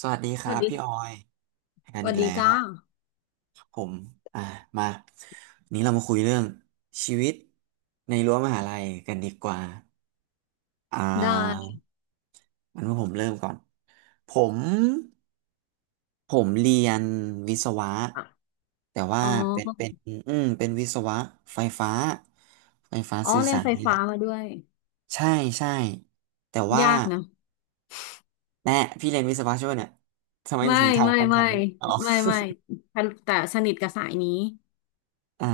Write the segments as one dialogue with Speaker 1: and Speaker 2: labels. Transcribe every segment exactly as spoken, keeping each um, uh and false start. Speaker 1: สวัสดีค
Speaker 2: ส
Speaker 1: รั
Speaker 2: วัส
Speaker 1: บพี่ออ
Speaker 2: ดี
Speaker 1: ยกั
Speaker 2: ส
Speaker 1: น
Speaker 2: วั
Speaker 1: อี
Speaker 2: ส
Speaker 1: ก
Speaker 2: ดี
Speaker 1: แล้วค
Speaker 2: จ้า
Speaker 1: รับผมอ่ามาวันนี้เรามาคุยเรื่องชีวิตในรั้วมหาลัยกันดีกว่าอ่
Speaker 2: ได้
Speaker 1: าอันว่าผมเริ่มก่อนผมผมเรียนวิศวะ
Speaker 2: อ่ะ
Speaker 1: แต่ว่า
Speaker 2: อ๋อ
Speaker 1: เป็นเป็นอืมเป็นวิศวะไฟฟ้าไฟฟ้า
Speaker 2: อ๋อ
Speaker 1: สื่อ
Speaker 2: เรียน
Speaker 1: สาร
Speaker 2: ไฟ
Speaker 1: นี่แห
Speaker 2: ฟ้า
Speaker 1: ละ
Speaker 2: มาด้วย
Speaker 1: ใช่ใช่แต่ว่า
Speaker 2: ยากนะ
Speaker 1: แน่พี่เรียนวิศวะใช่ไหมเนี่ยทำไม
Speaker 2: ไม่
Speaker 1: ถึงถาม
Speaker 2: ไม่
Speaker 1: คำถา
Speaker 2: ไม่
Speaker 1: มนี้อ๋อ
Speaker 2: ไม่ไม่แต่แต่สนิทกับสายนี้
Speaker 1: อ่า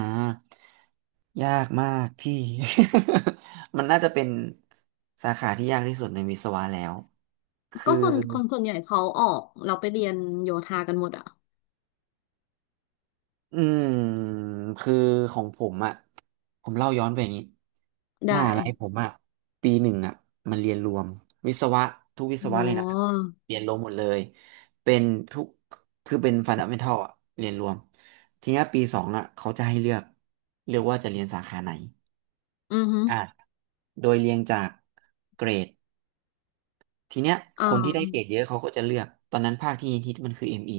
Speaker 1: ยากมากพี่ มันน่าจะเป็นสาขาที่ยากที่สุดในวิศวะแล้วคื
Speaker 2: ก็
Speaker 1: อ
Speaker 2: ส่วนคนส่วนใหญ่เขาออกเราไปเรียนโยธากันหมดอ่ะ
Speaker 1: อืมคือของผมอ่ะผมเล่าย้อนไปอย่างนี้
Speaker 2: ได้
Speaker 1: มหาลัยผมอ่ะปีหนึ่งอ่ะมันเรียนรวมวิศวะทุกวิศวะ
Speaker 2: อ๋อ
Speaker 1: เลยนะเรียนรวมหมดเลยเป็นทุกคือเป็นฟันดัเมนทัลอ่ะเรียนรวมทีเนี้ยปีสองอ่ะเขาจะให้เลือกเลือกว่าจะเรียนสาขาไหน
Speaker 2: อือฮึ
Speaker 1: อ่ะโดยเรียงจากเกรด ทีเนี้ย
Speaker 2: อ่
Speaker 1: คนที่ได้เกรด
Speaker 2: า
Speaker 1: เยอะเขาก็จะเลือกตอนนั้นภาคที่ที่มันคือ เอ็ม อี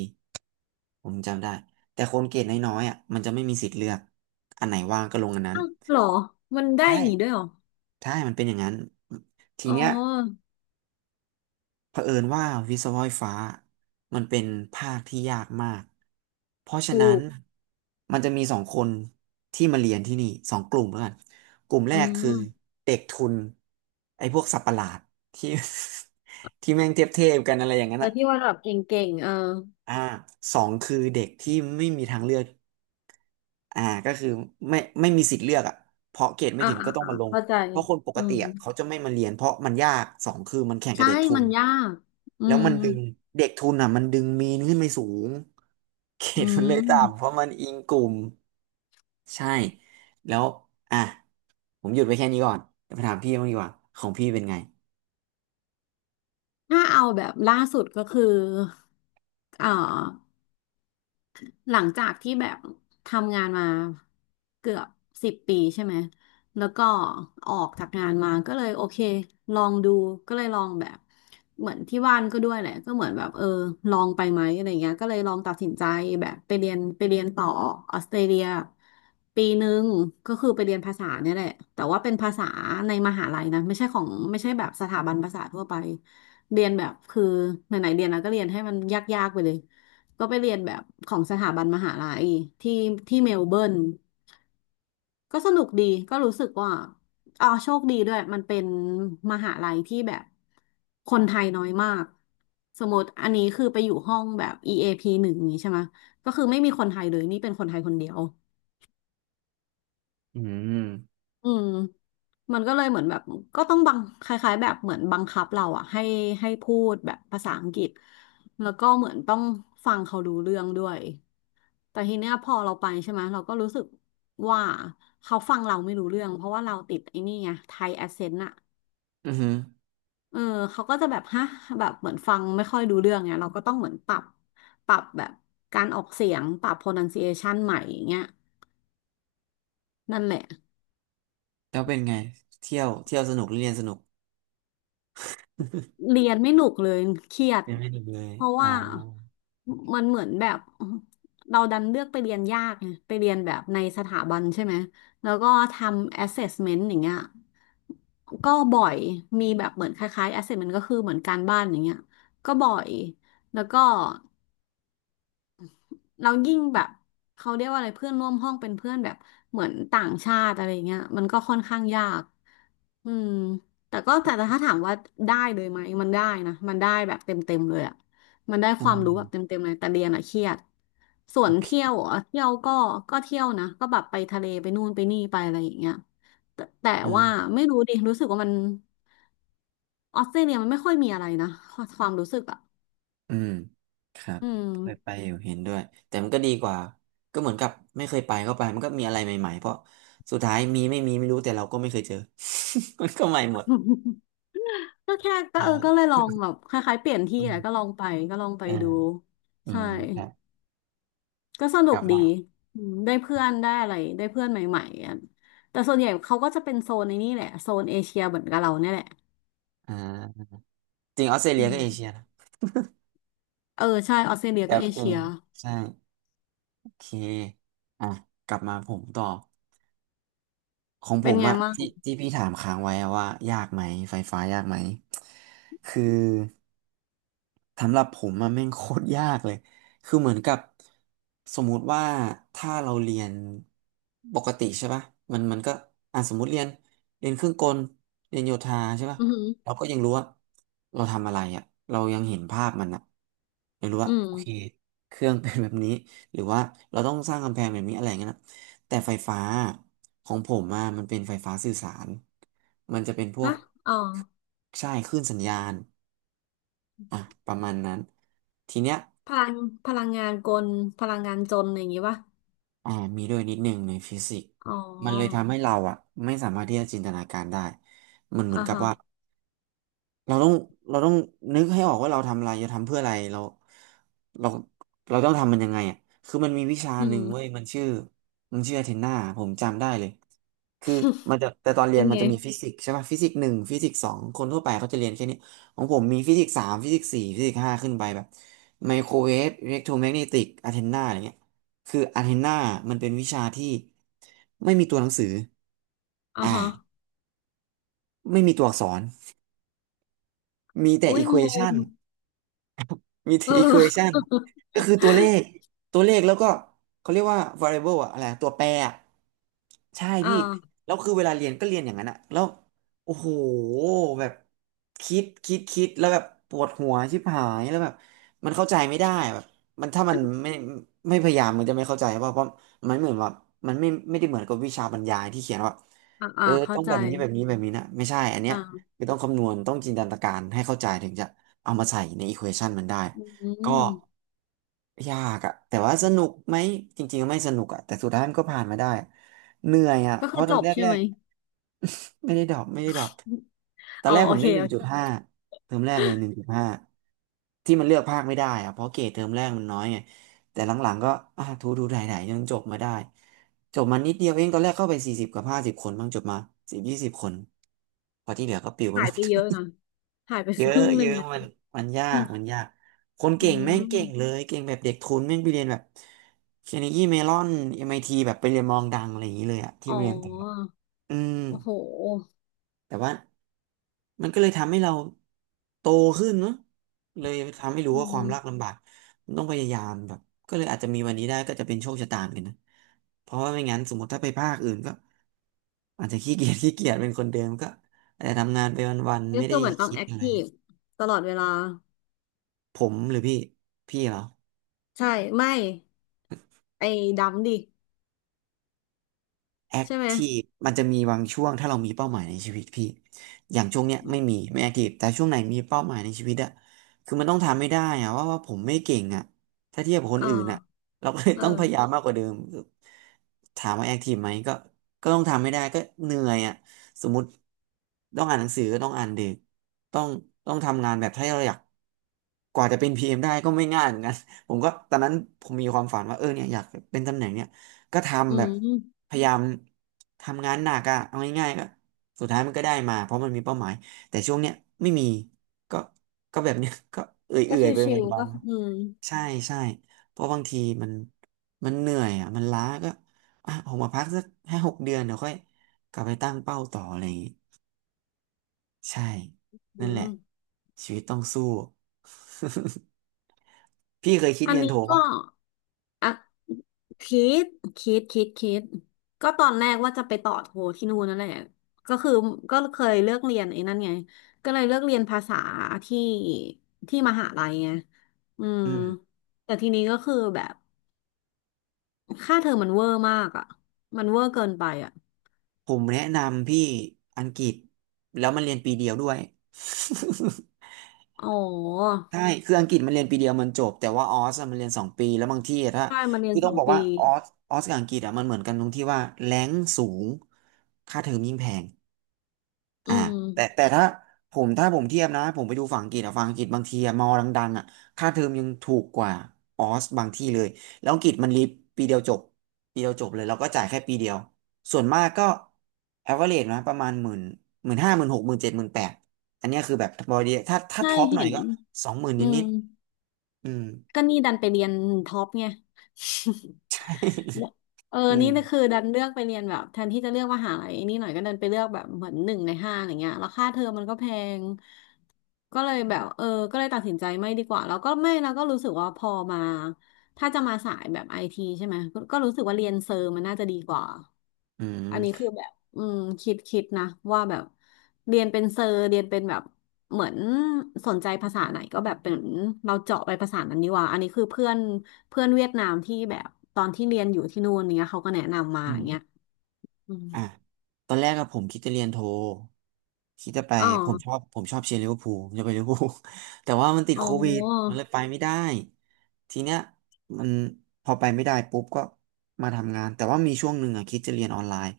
Speaker 1: ผมจำได้แต่คนเกรดน้อยๆอ่ะมันจะไม่มีสิทธิ์เลือกอันไหนว่างก็ลงอันนั้น
Speaker 2: อ้าวเหรอ มันได้อ
Speaker 1: ใช่
Speaker 2: ย่างงี้ด้วยเหรอ
Speaker 1: ใช่มันเป็นอย่างนั้นที
Speaker 2: อ๋อ
Speaker 1: เนี้ยเผอิญว่าวิศวะไฟฟ้ามันเป็นภาคที่ยากมากเพราะฉะ
Speaker 2: ถู
Speaker 1: นั้น
Speaker 2: ก
Speaker 1: มันจะมีสองคนที่มาเรียนที่นี่สองกลุ่มแล้วกันกลุ่มแร
Speaker 2: อื
Speaker 1: กคือ
Speaker 2: ม
Speaker 1: เด็กทุนไอ้พวกสับประหลาดที่ ที่แม่งเทียบเทกันอะไรอย่างนั้น
Speaker 2: แต่
Speaker 1: อะ
Speaker 2: ที่ว่าแบบเก่งๆเออ
Speaker 1: อ่าสองคือเด็กที่ไม่มีทางเลือกอ่าก็คือไม่ไม่มีสิทธิ์เลือกอ่ะเพราะเกรดไม่
Speaker 2: อ่า
Speaker 1: ถึง
Speaker 2: อ่า
Speaker 1: ก็ต้อง
Speaker 2: อ่า
Speaker 1: มาลง
Speaker 2: เข้าใจ
Speaker 1: เพราะคนปก
Speaker 2: อื
Speaker 1: ติ
Speaker 2: ม
Speaker 1: อ่ะเขาจะไม่มาเรียนเพราะมันยากสองคือมันแข่งกับ
Speaker 2: ใช่
Speaker 1: เด็กทุ
Speaker 2: มั
Speaker 1: น
Speaker 2: นยากอื
Speaker 1: แล้ว
Speaker 2: ม
Speaker 1: มันดึงเด็กทุนอ่ะมันดึงมีนขึ้นไปสูงเกร
Speaker 2: อื
Speaker 1: ดมันเลยต่ำเพ
Speaker 2: ม
Speaker 1: ราะมันอิงกลุ่มใช่แล้วอ่ะผมหยุดไว้แค่นี้ก่อนเดี๋ยวไปถามพี่บ้างดีกว่าของพี่เป็นไง
Speaker 2: ถ้าเอาแบบล่าสุดก็คือเอ่อ หลังจากที่แบบทำงานมาเกือบสิบปีใช่ไหมแล้วก็ออกจากงานมาก็เลยโอเคลองดูก็เลยลองแบบเหมือนที่บ้านก็ด้วยแหละก็เหมือนแบบเออลองไปไหมอะไรเงี้ยก็เลยลองตัดสินใจแบบไปเรียนไปเรียนต่อออสเตรเลียปีหนึ่งก็คือไปเรียนภาษาเนี่ยแหละแต่ว่าเป็นภาษาในมหาลัยนะไม่ใช่ของไม่ใช่แบบสถาบันภาษาทั่วไปเรียนแบบคือไหนๆเรียนแล้วก็เรียนให้มันยากๆไปเลย ก็ไปเรียนแบบของสถาบันมหาลัยที่ที่เมลเบิร์นก็สนุกดีก็รู้สึกว่าอ๋อโชคดีด้วยมันเป็นมหาลัยที่แบบคนไทยน้อยมากสมมติอันนี้คือไปอยู่ห้องแบบ อี เอ พี หนึ่งอย่างนี้ใช่ไหมก็คือไม่มีคนไทยเลยนี่เป็นคนไทยคนเดียว
Speaker 1: อืม
Speaker 2: อืมมันก็เลยเหมือนแบบก็ต้องบังคล้ายๆแบบเหมือนบังคับเราอะให้ให้พูดแบบภาษาอังกฤษแล้วก็เหมือนต้องฟังเขารู้เรื่องด้วย แต่ทีเนี้ยพอเราไปใช่ไหมเราก็รู้สึกว่าเขาฟังเราไม่รู้เรื่องเพราะว่าเราติดไอ้นี่ไงไทยแอสเซนต์อะ
Speaker 1: อือหือ
Speaker 2: เออเขาก็จะแบบฮะแบบเหมือนฟังไม่ค่อยรู้เรื่องไงเราก็ต้องเหมือนปรับปรับแบบการออกเสียงปรับ pronunciation ใหม่อย่างเงี้ยนั่นแหละ
Speaker 1: แล้วเป็นไงเที่ยวเที่ยวสนุกหรือเรียนสนุก
Speaker 2: เรียนไม่หนุกเลยเครียด
Speaker 1: เรียนไม่สนุกเลย
Speaker 2: เพราะ
Speaker 1: อ๋อ
Speaker 2: ว่ามันเหมือนแบบเราดันเลือกไปเรียนยากไงไปเรียนแบบในสถาบันใช่ไหมแล้วก็ทำ assessment อย่างเงี้ยก็บ่อยมีแบบเหมือนคล้ายๆ assessment ก็คือเหมือนการบ้านอย่างเงี้ยก็บ่อยแล้วก็เรายิ่งแบบเขาเรียกว่าอะไรเพื่อนร่วมห้องเป็นเพื่อนแบบเหมือนต่างชาติอะไรเงี้ยมันก็ค่อนข้างยาก อืมแต่ก็แต่ถ้าถามว่าได้เลยไหมมันได้นะมันได้แบบเต็มเต็มเลยอ่ะมันได้
Speaker 1: อื
Speaker 2: ความรู้แบบ
Speaker 1: ม
Speaker 2: เต็มเต็มเลยแต่เรียนอ่ะเครียดส่
Speaker 1: โอ
Speaker 2: วนเที่ย
Speaker 1: เค
Speaker 2: วอ่ะเที่ยวก็ก็เที่ยวนะก็แบบไปทะเลไปนู่นไปนี่ไปอะไรอย่างเงี้ยแต่แต่ว่า
Speaker 1: อ่า
Speaker 2: ไม่รู้ดิรู้สึกว่ามันออสเตรเลียมันไม่ค่อยมีอะไรนะความรู้สึกอ่ะ
Speaker 1: อืมครับ
Speaker 2: อืม
Speaker 1: เคยไปอยู่เห็นด้วยแต่มันก็ดีกว่าก็เหมือนกับไม่เคยไปก็ไปมันก็มีอะไรใหม่ๆเพราะสุดท้ายมีไม่มีไม่รู้แต่เราก็ไม่เคยเจอ มันก็ใหม่หมด
Speaker 2: ก็แค่ก็
Speaker 1: ใช่
Speaker 2: เออก็เลยลองแบบคล้ายๆเปลี่ยนที่
Speaker 1: อื
Speaker 2: แหละก็ล
Speaker 1: ม
Speaker 2: องไปก็ลองไป
Speaker 1: อ่า
Speaker 2: ดู
Speaker 1: อื
Speaker 2: ใช่
Speaker 1: มครับ
Speaker 2: ก็ส
Speaker 1: ก
Speaker 2: นุก
Speaker 1: ลับ
Speaker 2: ดี
Speaker 1: มา
Speaker 2: อืมได้เพื่อนได้อะไร ได้เพื่อนใหม่ๆอะแต่ส่วนใหญ่เขาก็จะเป็นโซนในนี่แหละ โซนเอเชียเหมือนกับเราเนี่ยแหละ
Speaker 1: อ่าจริงออสเตร
Speaker 2: อื
Speaker 1: เลีย
Speaker 2: ม
Speaker 1: ก็เอเชียนะ
Speaker 2: เออใช่ออสเตรเลีย
Speaker 1: ครั
Speaker 2: ก็
Speaker 1: บ
Speaker 2: เอ
Speaker 1: อื
Speaker 2: เชี
Speaker 1: ม
Speaker 2: ย
Speaker 1: ใช่โอเคอ่ะกลับมาผมต่อของผ
Speaker 2: เป็น
Speaker 1: ม
Speaker 2: ไง
Speaker 1: อะ
Speaker 2: บ้าง
Speaker 1: ที่ที่พี่ถามค้างไว้อะว่ายากไหมไฟฟ้ายากไหมคือ สำหรับผมมันแม่งโคตรยากเลยคือเหมือนกับสมมุติว่าถ้าเราเรียนปกติใช่ป่ะมันมันก็อ่ะสมมติเรียนเรียนเครื่องกลเรียนโยธาใช่ป่ะ
Speaker 2: อือหือ
Speaker 1: เราก็ยังรู้ว่าเราทำอะไรอ่ะเรายังเห็นภาพมันอ่ะยังรู้
Speaker 2: อื
Speaker 1: ว่า
Speaker 2: ม
Speaker 1: โอเคเครื่องเป็นแบบนี้หรือว่าเราต้องสร้างกำแพงแบบนี้อะไรอย่างเงี้ยนะแต่ไฟฟ้าของผมอะมันเป็นไฟฟ้าสื่อสารมันจะเป็นพว
Speaker 2: ฮะ
Speaker 1: ก
Speaker 2: อ๋อ
Speaker 1: ใช่คลื่นสัญญาณ อ่ะประมาณนั้นทีเนี้ย
Speaker 2: พลังพลังงานกลพลังงานจนอะไรอย่างงี้ป่ะ
Speaker 1: อ่ามีด้วยนิดนึงในฟิสิกส์
Speaker 2: อ๋อ
Speaker 1: มันเลยทำให้เราอ่ะไม่สามารถที่จะจินตนาการได้มันเหมือ
Speaker 2: อ่า
Speaker 1: นกับ
Speaker 2: ฮะ
Speaker 1: ว่า เราต้องเราต้องนึกให้ออกว่าเราทำอะไรจะทำเพื่ออะไรเราเราเราต้องทำมันยังไงอ่ะคือมันมีวิชา
Speaker 2: อื
Speaker 1: ห
Speaker 2: ม
Speaker 1: นึ่งเว้ยมันชื่อมันชื่อเทนนาผมจำได้เลยคือมันจะแต่ตอน เรีย
Speaker 2: เป็
Speaker 1: น
Speaker 2: น
Speaker 1: มัน
Speaker 2: ไง
Speaker 1: จะมีฟิสิกส์ใช่ป่ะฟิสิกส์หนึ่งฟิสิกส์สองคนทั่วไปเขาจะเรียนแค่นี้ของผมมีฟิสิกส์สามฟิสิกส์สี่ฟิสิกส์ห้าขึ้นไปแบบไมโครเวฟอิเล็กโทรแมกเนติกอะเทนนาอะไรเงี้ยคืออะเทนนามันเป็นวิชาที่ไม่มีตัวหนังสือ
Speaker 2: อ่า
Speaker 1: อ่า
Speaker 2: ฮะ
Speaker 1: ไม่มีตัวอักษรมีแต่
Speaker 2: โอ้
Speaker 1: อี
Speaker 2: ย
Speaker 1: ค
Speaker 2: ง
Speaker 1: วอชั
Speaker 2: ง
Speaker 1: น มี
Speaker 2: เออ
Speaker 1: equation ก็คือตัวเลขตัวเลขแล้วก็เขาเรียกว่า variable อะอะไรอะตัวแปรอะใช่
Speaker 2: อ่
Speaker 1: พี่
Speaker 2: า
Speaker 1: แล้วคือเวลาเรียนก็เรียนอย่างนั้นอะแล้วโอ้โหแบบคิดคิดคิดแล้วแบบปวดหัวชิบหายแล้วแบบมันเข้าใจไม่ได้อะแบบมันถ้ามันไม่ไม่พยายามมันจะไม่เข้าใจว่าเพราะมันเหมือนว่ามันไม่ไม่ได้เหมือนกับวิชาบรรยายที่เขียนว่า
Speaker 2: อ่า
Speaker 1: เอ
Speaker 2: อ่า
Speaker 1: อ
Speaker 2: เข้า
Speaker 1: ต้อง
Speaker 2: ใจ
Speaker 1: แบบนี้แบบนี้แบบนี้นะไม่ใช่อันเนี้ย
Speaker 2: อ่า
Speaker 1: คือต้องคำนวณต้องจินตนาการให้เข้าใจถึงจะ เอามาใส่ในอีควอชันมันได้
Speaker 2: อื
Speaker 1: ก็
Speaker 2: ม
Speaker 1: ยากอะแต่ว่าสนุกไหมจริงๆไม่สนุกอะแต่สุดท้ายมันก็ผ่านมาได้เหนื่อยอะ
Speaker 2: ก็
Speaker 1: เพ
Speaker 2: คือ
Speaker 1: ราะต
Speaker 2: จ
Speaker 1: อน
Speaker 2: บ
Speaker 1: แร
Speaker 2: ใช่ไหม
Speaker 1: กๆ ไม่ได้ดรอปไม่ได้ดรอปตอ
Speaker 2: อ๋
Speaker 1: น
Speaker 2: อ
Speaker 1: แรก
Speaker 2: โอ
Speaker 1: ผม
Speaker 2: เค
Speaker 1: ได้หนึ่งจุดห้าเทอมแรกเลยหนึ่งจุดห้าที่มันเลือกภาคไม่ได้อะเพราะเกรดเทอมแรกมันน้อยไงแต่หลังๆก็อ่ะทูทูไถ่ๆจนจบมาได้จบมานิดเดียวเองตอนแรกเข้าไปสี่สิบกับห้าสิบคนบ้างจบมาสิบยี่สิบคนพอที่เหลือก็ปลิวไป
Speaker 2: หา
Speaker 1: ห
Speaker 2: ย
Speaker 1: มด
Speaker 2: ไปเยอะนะหายไป
Speaker 1: เย
Speaker 2: ค
Speaker 1: อะ
Speaker 2: รึ่งห
Speaker 1: เย
Speaker 2: นึ่ง
Speaker 1: อะ
Speaker 2: อะ
Speaker 1: มันมันยา
Speaker 2: อื
Speaker 1: ก
Speaker 2: ม
Speaker 1: มันยากคน
Speaker 2: อื
Speaker 1: เก่งแม่งเก่งเล
Speaker 2: ม
Speaker 1: ยเก่งแบบเด็กทุนแม่งไปเรียนแบบเคนยีเมลอนเอ็มไอทีแบบไปเรียนมองดังอะไรอย่างนี้เลยอะที่
Speaker 2: อ๋
Speaker 1: เรียนต่างประเทศ
Speaker 2: อ
Speaker 1: อืม
Speaker 2: โอ้โห
Speaker 1: แต่ว่ามันก็เลยทำให้เราโตขึ้นเนอะเลยทำให้รู้
Speaker 2: อื
Speaker 1: ว่าความยาก
Speaker 2: ม
Speaker 1: ลำบากมันต้องพยายามแบบก็เลยอาจจะมีวันนี้ได้ก็จะเป็นโชคชะตาเหมือนกันนะเพราะว่าไม่งั้นสมมติถ้าไปภาคอื่นก็อาจจะขี้เกียจ ขี้เกียจเป็นคนเดิมก็อาจจะทำงานไปวันๆ
Speaker 2: ก็
Speaker 1: ไม่
Speaker 2: คื
Speaker 1: ได้
Speaker 2: อเหมือนต้อง
Speaker 1: คิด
Speaker 2: แอค
Speaker 1: อะไร
Speaker 2: ทีฟตลอดเวลา
Speaker 1: ผมหรือพี่พี่เหรอ
Speaker 2: ใช่ ไม่ ไอ้ดำดิ
Speaker 1: แอค
Speaker 2: ใช่ไหม
Speaker 1: ทีฟมันจะมีบางช่วงถ้าเรามีเป้าหมายในชีวิตพี่อย่างช่วงเนี้ยไม่มีไม่แอคทีฟแต่ช่วงไหนมีเป้าหมายในชีวิตอะคือมันต้องทำไม่ได้อะว่าว่าผมไม่เก่งอะถ้าเทียบกับคน
Speaker 2: เอ
Speaker 1: อื่น
Speaker 2: อ
Speaker 1: อะเราก็เลย
Speaker 2: เอ
Speaker 1: ต้องพยายาม
Speaker 2: อ
Speaker 1: มากกว่าเดิมถามว่าแอคทีฟไหมก็ก็ต้องทำไม่ได้ก็เหนื่อยอะสมมติต้องอ่านหนังสือก็ต้องอ่านดึกต้องต้องทำงานแบบถ้าเราอยากกว่าจะเป็นพีเอ็มได้ก็ไม่ง่ายเหมือนกัน ผมก็ตอนนั้นผมมีความฝันว่าเออเนี่ยอยากเป็นตำแหน่งเนี่ย ก็
Speaker 2: อื
Speaker 1: ทำแบบ
Speaker 2: ม
Speaker 1: พยายามทำงานหนักอะเอาง่ายๆก็สุดท้ายมันก็ได้มาเพราะมันมีเป้าหมายแต่ช่วงเนี้ยไม่มีก็ก็แบบเนี้ย ก็เอ
Speaker 2: ก็
Speaker 1: ื่อยๆไป
Speaker 2: ชิวๆ
Speaker 1: วั
Speaker 2: ก็
Speaker 1: น
Speaker 2: อืม
Speaker 1: ๆใช่ใช่เพราะบางทีมันมันเหนื่อยอะมันล้าก็อ่ะออกมาพักสักห้าหกเดือนเดี๋ยวค่อยกลับไปตั้งเป้าต่ออะไรอย่างงี้ใช่
Speaker 2: อื
Speaker 1: นั่นแหละ
Speaker 2: ม
Speaker 1: ชีวิตต้องสู้ พี่เคยคิด
Speaker 2: อัน
Speaker 1: เรียน
Speaker 2: นี้
Speaker 1: โท
Speaker 2: ก็
Speaker 1: ปะ
Speaker 2: อ่ะ คิดคิดคิดคิดก็ตอนแรกว่าจะไปต่อโทที่นู่นนั่นแหละก็คือก็เคยเลือกเรียนไอ้นั่นไงก็เลยเลือกเรียนภาษาที่ที่มหาลัยไงอืม
Speaker 1: อืม
Speaker 2: แต่ทีนี้ก็คือแบบค่าเทอมมันเวอร์มากอ่ะมันเวอร์เกินไปอ่ะ
Speaker 1: ผมแนะนำพี่อังกฤษแล้วมันเรียนปีเดียวด้วย
Speaker 2: อ๋อ
Speaker 1: ใช่คืออังกฤษมันเรียนปีเดียวมันจบแต่ว่าออสอะมันเรียนสองปีแล้วบางที่อะถ้า
Speaker 2: ใช่มาเรีย
Speaker 1: คื
Speaker 2: น
Speaker 1: อ
Speaker 2: ส
Speaker 1: ต้อ
Speaker 2: อ
Speaker 1: ง
Speaker 2: ง
Speaker 1: บอกว่า
Speaker 2: ปี
Speaker 1: ออสออสกับอังกฤษอ่ะมันเหมือนกันตรงที่ว่าแรงสูงค่าเทอมยิ่งแพง
Speaker 2: อื
Speaker 1: อ่า
Speaker 2: ม
Speaker 1: แต่แต่ถ้าผมถ้าผมเทียบนะผมไปดูฝั่งอังกฤษอะฝั่งอังกฤษบางทีอะมอดังๆอะค่าเทอมยังถูกกว่าออสบางที่เลยแล้วอังกฤษมันรีบปีเดียวจบปีเดียวจบเลยแล้วก็จ่ายแค่ปีเดียวส่วนมากก็ average นะประมาณหมื่นหมื่นห้าหมื่นหกหมื่นเจ็ดหมื่นแปดอันเนี้ยคือแบบพอดีถ้าถ้า
Speaker 2: ใช่
Speaker 1: ท็อปหน่
Speaker 2: เห็
Speaker 1: อย
Speaker 2: น
Speaker 1: ก็สองหมื่น
Speaker 2: อื
Speaker 1: นิ
Speaker 2: ม
Speaker 1: ดๆอืม
Speaker 2: ก็นี่ดันไปเรียนท็อปไง
Speaker 1: ใช่
Speaker 2: เออ
Speaker 1: อืม
Speaker 2: นี่นะคือดันเลือกไปเรียนแบบแทนที่จะเลือกมหาลัยไนี่หน่อยก็ดันไปเลือกแบบเหมือนหนึ่งในห้าอะไรเงี้ยแล้วค่าเทอมมันก็แพงก็เลยแบบเออก็เลยตัดสินใจไม่ดีกว่าแล้วก็ไม่แล้วก็รู้สึกว่าพอมาถ้าจะมาสายแบบไอทีใช่ไหมก็ก็รู้สึกว่าเรียนเซอร์มันน่าจะดีกว่า
Speaker 1: อื
Speaker 2: อันนี้
Speaker 1: ม
Speaker 2: คือแบบอืมคิดคิดนะว่าแบบเรียนเป็นเซอร์เรียนเป็นแบบเหมือนสนใจภาษาไหนก็แบบเป็นเราเจาะไปภาษานั้นดีกว่าอันนี้คือเพื่อนเพื่อนเวียดนามที่แบบตอนที่เรียนอยู่ที่นู่นเนี้ยเขาก็แนะนำมา
Speaker 1: อื
Speaker 2: อ
Speaker 1: ม
Speaker 2: ย่างเงี้ยอืม
Speaker 1: อ่ะตอนแรกอะผมคิดจะเรียนโทคิดจะไป
Speaker 2: อ๋อ
Speaker 1: ผมชอบผมชอบเชียร์ลิเวอร์พูล ผมจะไปลิเวอร์พูล แต่ว่ามันติด
Speaker 2: อ๋
Speaker 1: โค
Speaker 2: อ
Speaker 1: วิดมันเลยไปไม่ได้ทีเนี้ยมันพอไปไม่ได้ปุ๊บก็มาทำงานแต่ว่ามีช่วงหนึ่งอะคิดจะเรียนออนไลน์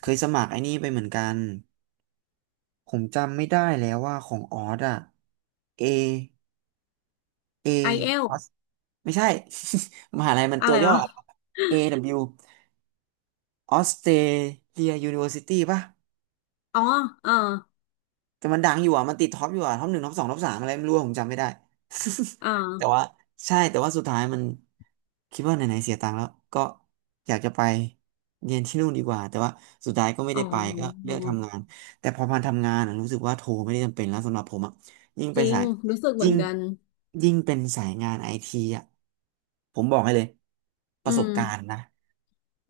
Speaker 1: เคยสมัครไอ้นี่ไปเหมือนกันผมจำไม่ได้แล้วว่าของออสอะเอเออ
Speaker 2: ไอเอล
Speaker 1: อสไม่ใช่ มหาลัยมัน
Speaker 2: อะ
Speaker 1: ตั
Speaker 2: ไร
Speaker 1: วย่อ
Speaker 2: วะ
Speaker 1: เ w Australia University ป่ะ
Speaker 2: อ๋อเออ
Speaker 1: แต่มันดังอยู่อ่ะมันติดท็อปอยู่อ่ะท็อปหนึ่งท็อปสองท็อปสามอะไรไม่รู้อะผมจำไม่ได้
Speaker 2: อ่า
Speaker 1: แต่ว่าใช่แต่ว่าสุดท้ายมันคิดว่าไหนๆเสียตังค์แล้วก็อยากจะไปเรียนที่นู่นดีกว่าแต่ว่าสุดท้ายก็ไม่
Speaker 2: อ๋อ
Speaker 1: ได้ไปก็เลือกทำงานแต่พอมาทำงานอะรู้สึกว่าโทรไม่ได้จำเป็นแล้วสำหรับผมอ่ะยิ่ง
Speaker 2: จ
Speaker 1: ไป
Speaker 2: ริง
Speaker 1: สาย
Speaker 2: รู้สึกเหมื
Speaker 1: ยิ่
Speaker 2: อ
Speaker 1: ง
Speaker 2: นกัน
Speaker 1: ยิ่งเป็นสายงานไอทีอ่ะผมบอกให้เลยป
Speaker 2: อื
Speaker 1: ระสบ
Speaker 2: ม
Speaker 1: การณ์นะ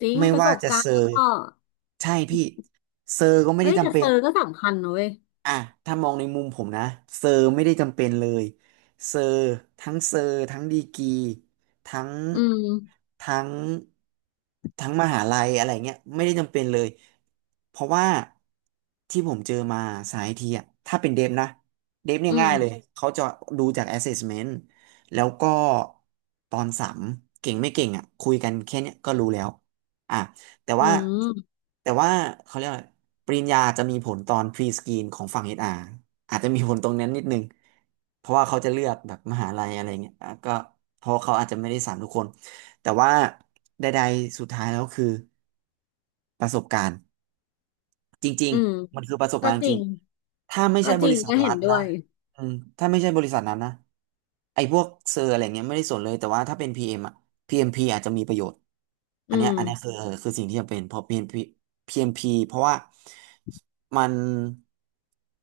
Speaker 2: จริง
Speaker 1: ไม่
Speaker 2: ประส
Speaker 1: ว่า
Speaker 2: บ
Speaker 1: จะ
Speaker 2: การ
Speaker 1: เซอ
Speaker 2: ณ์แล้ว
Speaker 1: ร์
Speaker 2: ก็
Speaker 1: ใช่พี่เซอร์ก็ไม่
Speaker 2: เอ้
Speaker 1: ได้
Speaker 2: ยแต่
Speaker 1: จำเป็
Speaker 2: เซ
Speaker 1: น
Speaker 2: อร์ก็สำคัญนะเว้ย
Speaker 1: อ่ะถ้ามองในมุมผมนะเซอร์ไม่ได้จำเป็นเลยเซอร์ทั้งเซอร์ทั้งดีกรีทั้ง
Speaker 2: อืม
Speaker 1: ทั้งทั้งมหาลัยอะไรเงี้ยไม่ได้จำเป็นเลยเพราะว่าที่ผมเจอมาสายทีอ่ะถ้าเป็นเดฟนะเดฟเนี่
Speaker 2: อื
Speaker 1: ยง่ายเลย
Speaker 2: ม
Speaker 1: เขาจะดูจาก assessment แล้วก็ตอนสัมเก่งไม่เก่งอ่ะคุยกันแค่เนี้ยก็รู้แล้วอ่ะ แต่
Speaker 2: อื
Speaker 1: ว่า
Speaker 2: ม
Speaker 1: แต่ว่าเขาเรียกอะไรปริญญาจะมีผลตอนพรีสกรีนของฝั่ง เอช อาร์ อชอาร์อาจจะมีผลตรงนั้นนิดนึงเพราะว่าเขาจะเลือกแบบมหาลัยอะไรเงี้ยอ่ะก็เพราะเขาอาจจะไม่ได้สารทุกคนแต่ว่าใดๆสุดท้ายแล้วคือประสบการณ์ จริง
Speaker 2: อืม
Speaker 1: ๆมันคือประสบ
Speaker 2: ก็
Speaker 1: การณ์
Speaker 2: จ
Speaker 1: จ
Speaker 2: ริ
Speaker 1: ริง
Speaker 2: ง
Speaker 1: ถ้าไม่
Speaker 2: ก็
Speaker 1: ใช่
Speaker 2: จ
Speaker 1: บ
Speaker 2: ริ
Speaker 1: ริ
Speaker 2: ง
Speaker 1: ษัท
Speaker 2: ก็
Speaker 1: รั
Speaker 2: เห็น
Speaker 1: ฐ
Speaker 2: ด้
Speaker 1: นะ
Speaker 2: วย
Speaker 1: อืมถ้าไม่ใช่บริษัทนั้นนะไอ้พวกเซอร์อะไรเงี้ยไม่ได้สนเลยแต่ว่าถ้าเป็น พี เอ็ม อมอ่ะพีเอมพีอาจจะมีประโยชน์อั
Speaker 2: อื
Speaker 1: นเนี้ย
Speaker 2: ม
Speaker 1: อันเนี้ยคือคือสิ่งที่จะเป็นเพราะ พี เอ็ม พี p พีพีเอ็มพเพราะว่ามัน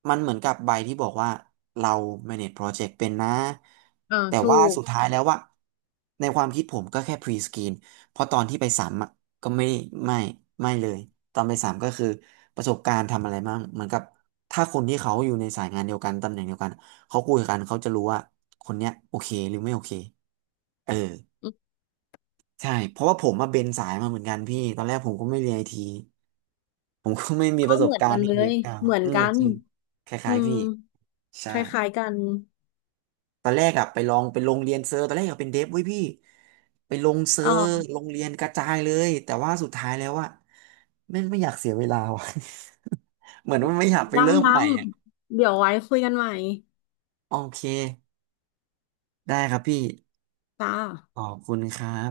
Speaker 1: มันเหมือนกับใบที่บอกว่าเรา manage project เป็นนะ
Speaker 2: อ่า
Speaker 1: แต่
Speaker 2: ถู
Speaker 1: ว่า
Speaker 2: ก
Speaker 1: สุดท้ายแล้วว่าในความคิดผมก็แค่ pre screen เพราะตอนที่ไปสัมอะ ก็ไม่ไม่ไม่เลยตอนไปสามก็คือประสบการณ์ทำอะไรบ้างเหมือนกับถ้าคนที่เขาอยู่ในสายงานเดียวกันตำแหน่งเดียวกันเขาคุยกันเขาจะรู้ว่าคนเนี้ยโอเคหรือไม่โอเคเออใช่เพราะว่าผมมาเบนสายมาเหมือนกันพี่ตอนแรกผมก็ไม่เรียนไอทีผมก็ไม่มี
Speaker 2: ก็
Speaker 1: ประส
Speaker 2: เห
Speaker 1: บ
Speaker 2: มือน
Speaker 1: การ
Speaker 2: กั
Speaker 1: ณ์
Speaker 2: น
Speaker 1: ที่
Speaker 2: เล
Speaker 1: มี
Speaker 2: ย
Speaker 1: การ
Speaker 2: เหมือน
Speaker 1: อืม
Speaker 2: กัน
Speaker 1: จริงค
Speaker 2: อื
Speaker 1: ล้ายๆ
Speaker 2: ม
Speaker 1: พี่ใช่
Speaker 2: คล้ายๆกัน
Speaker 1: ตอนแรกอะไปลองไปลงเรียนเซอร์ตอนแรกอยากเป็นเดฟเว้ยพี่ไปลงเซอ
Speaker 2: อ๋
Speaker 1: ร์
Speaker 2: อ
Speaker 1: ลงเรียนกระจายเลยแต่ว่าสุดท้ายแล้วอะไม่ไม่อยากเสียเวลาว่ะ เหมือนว่าไม่อยากไปเริ่ม
Speaker 2: น้ำน้
Speaker 1: ใหม่อะ
Speaker 2: ำเดี๋ยวไว้คุยกันใหม่
Speaker 1: โอเคได้ครับพี่
Speaker 2: จ้า
Speaker 1: ขอบคุณครับ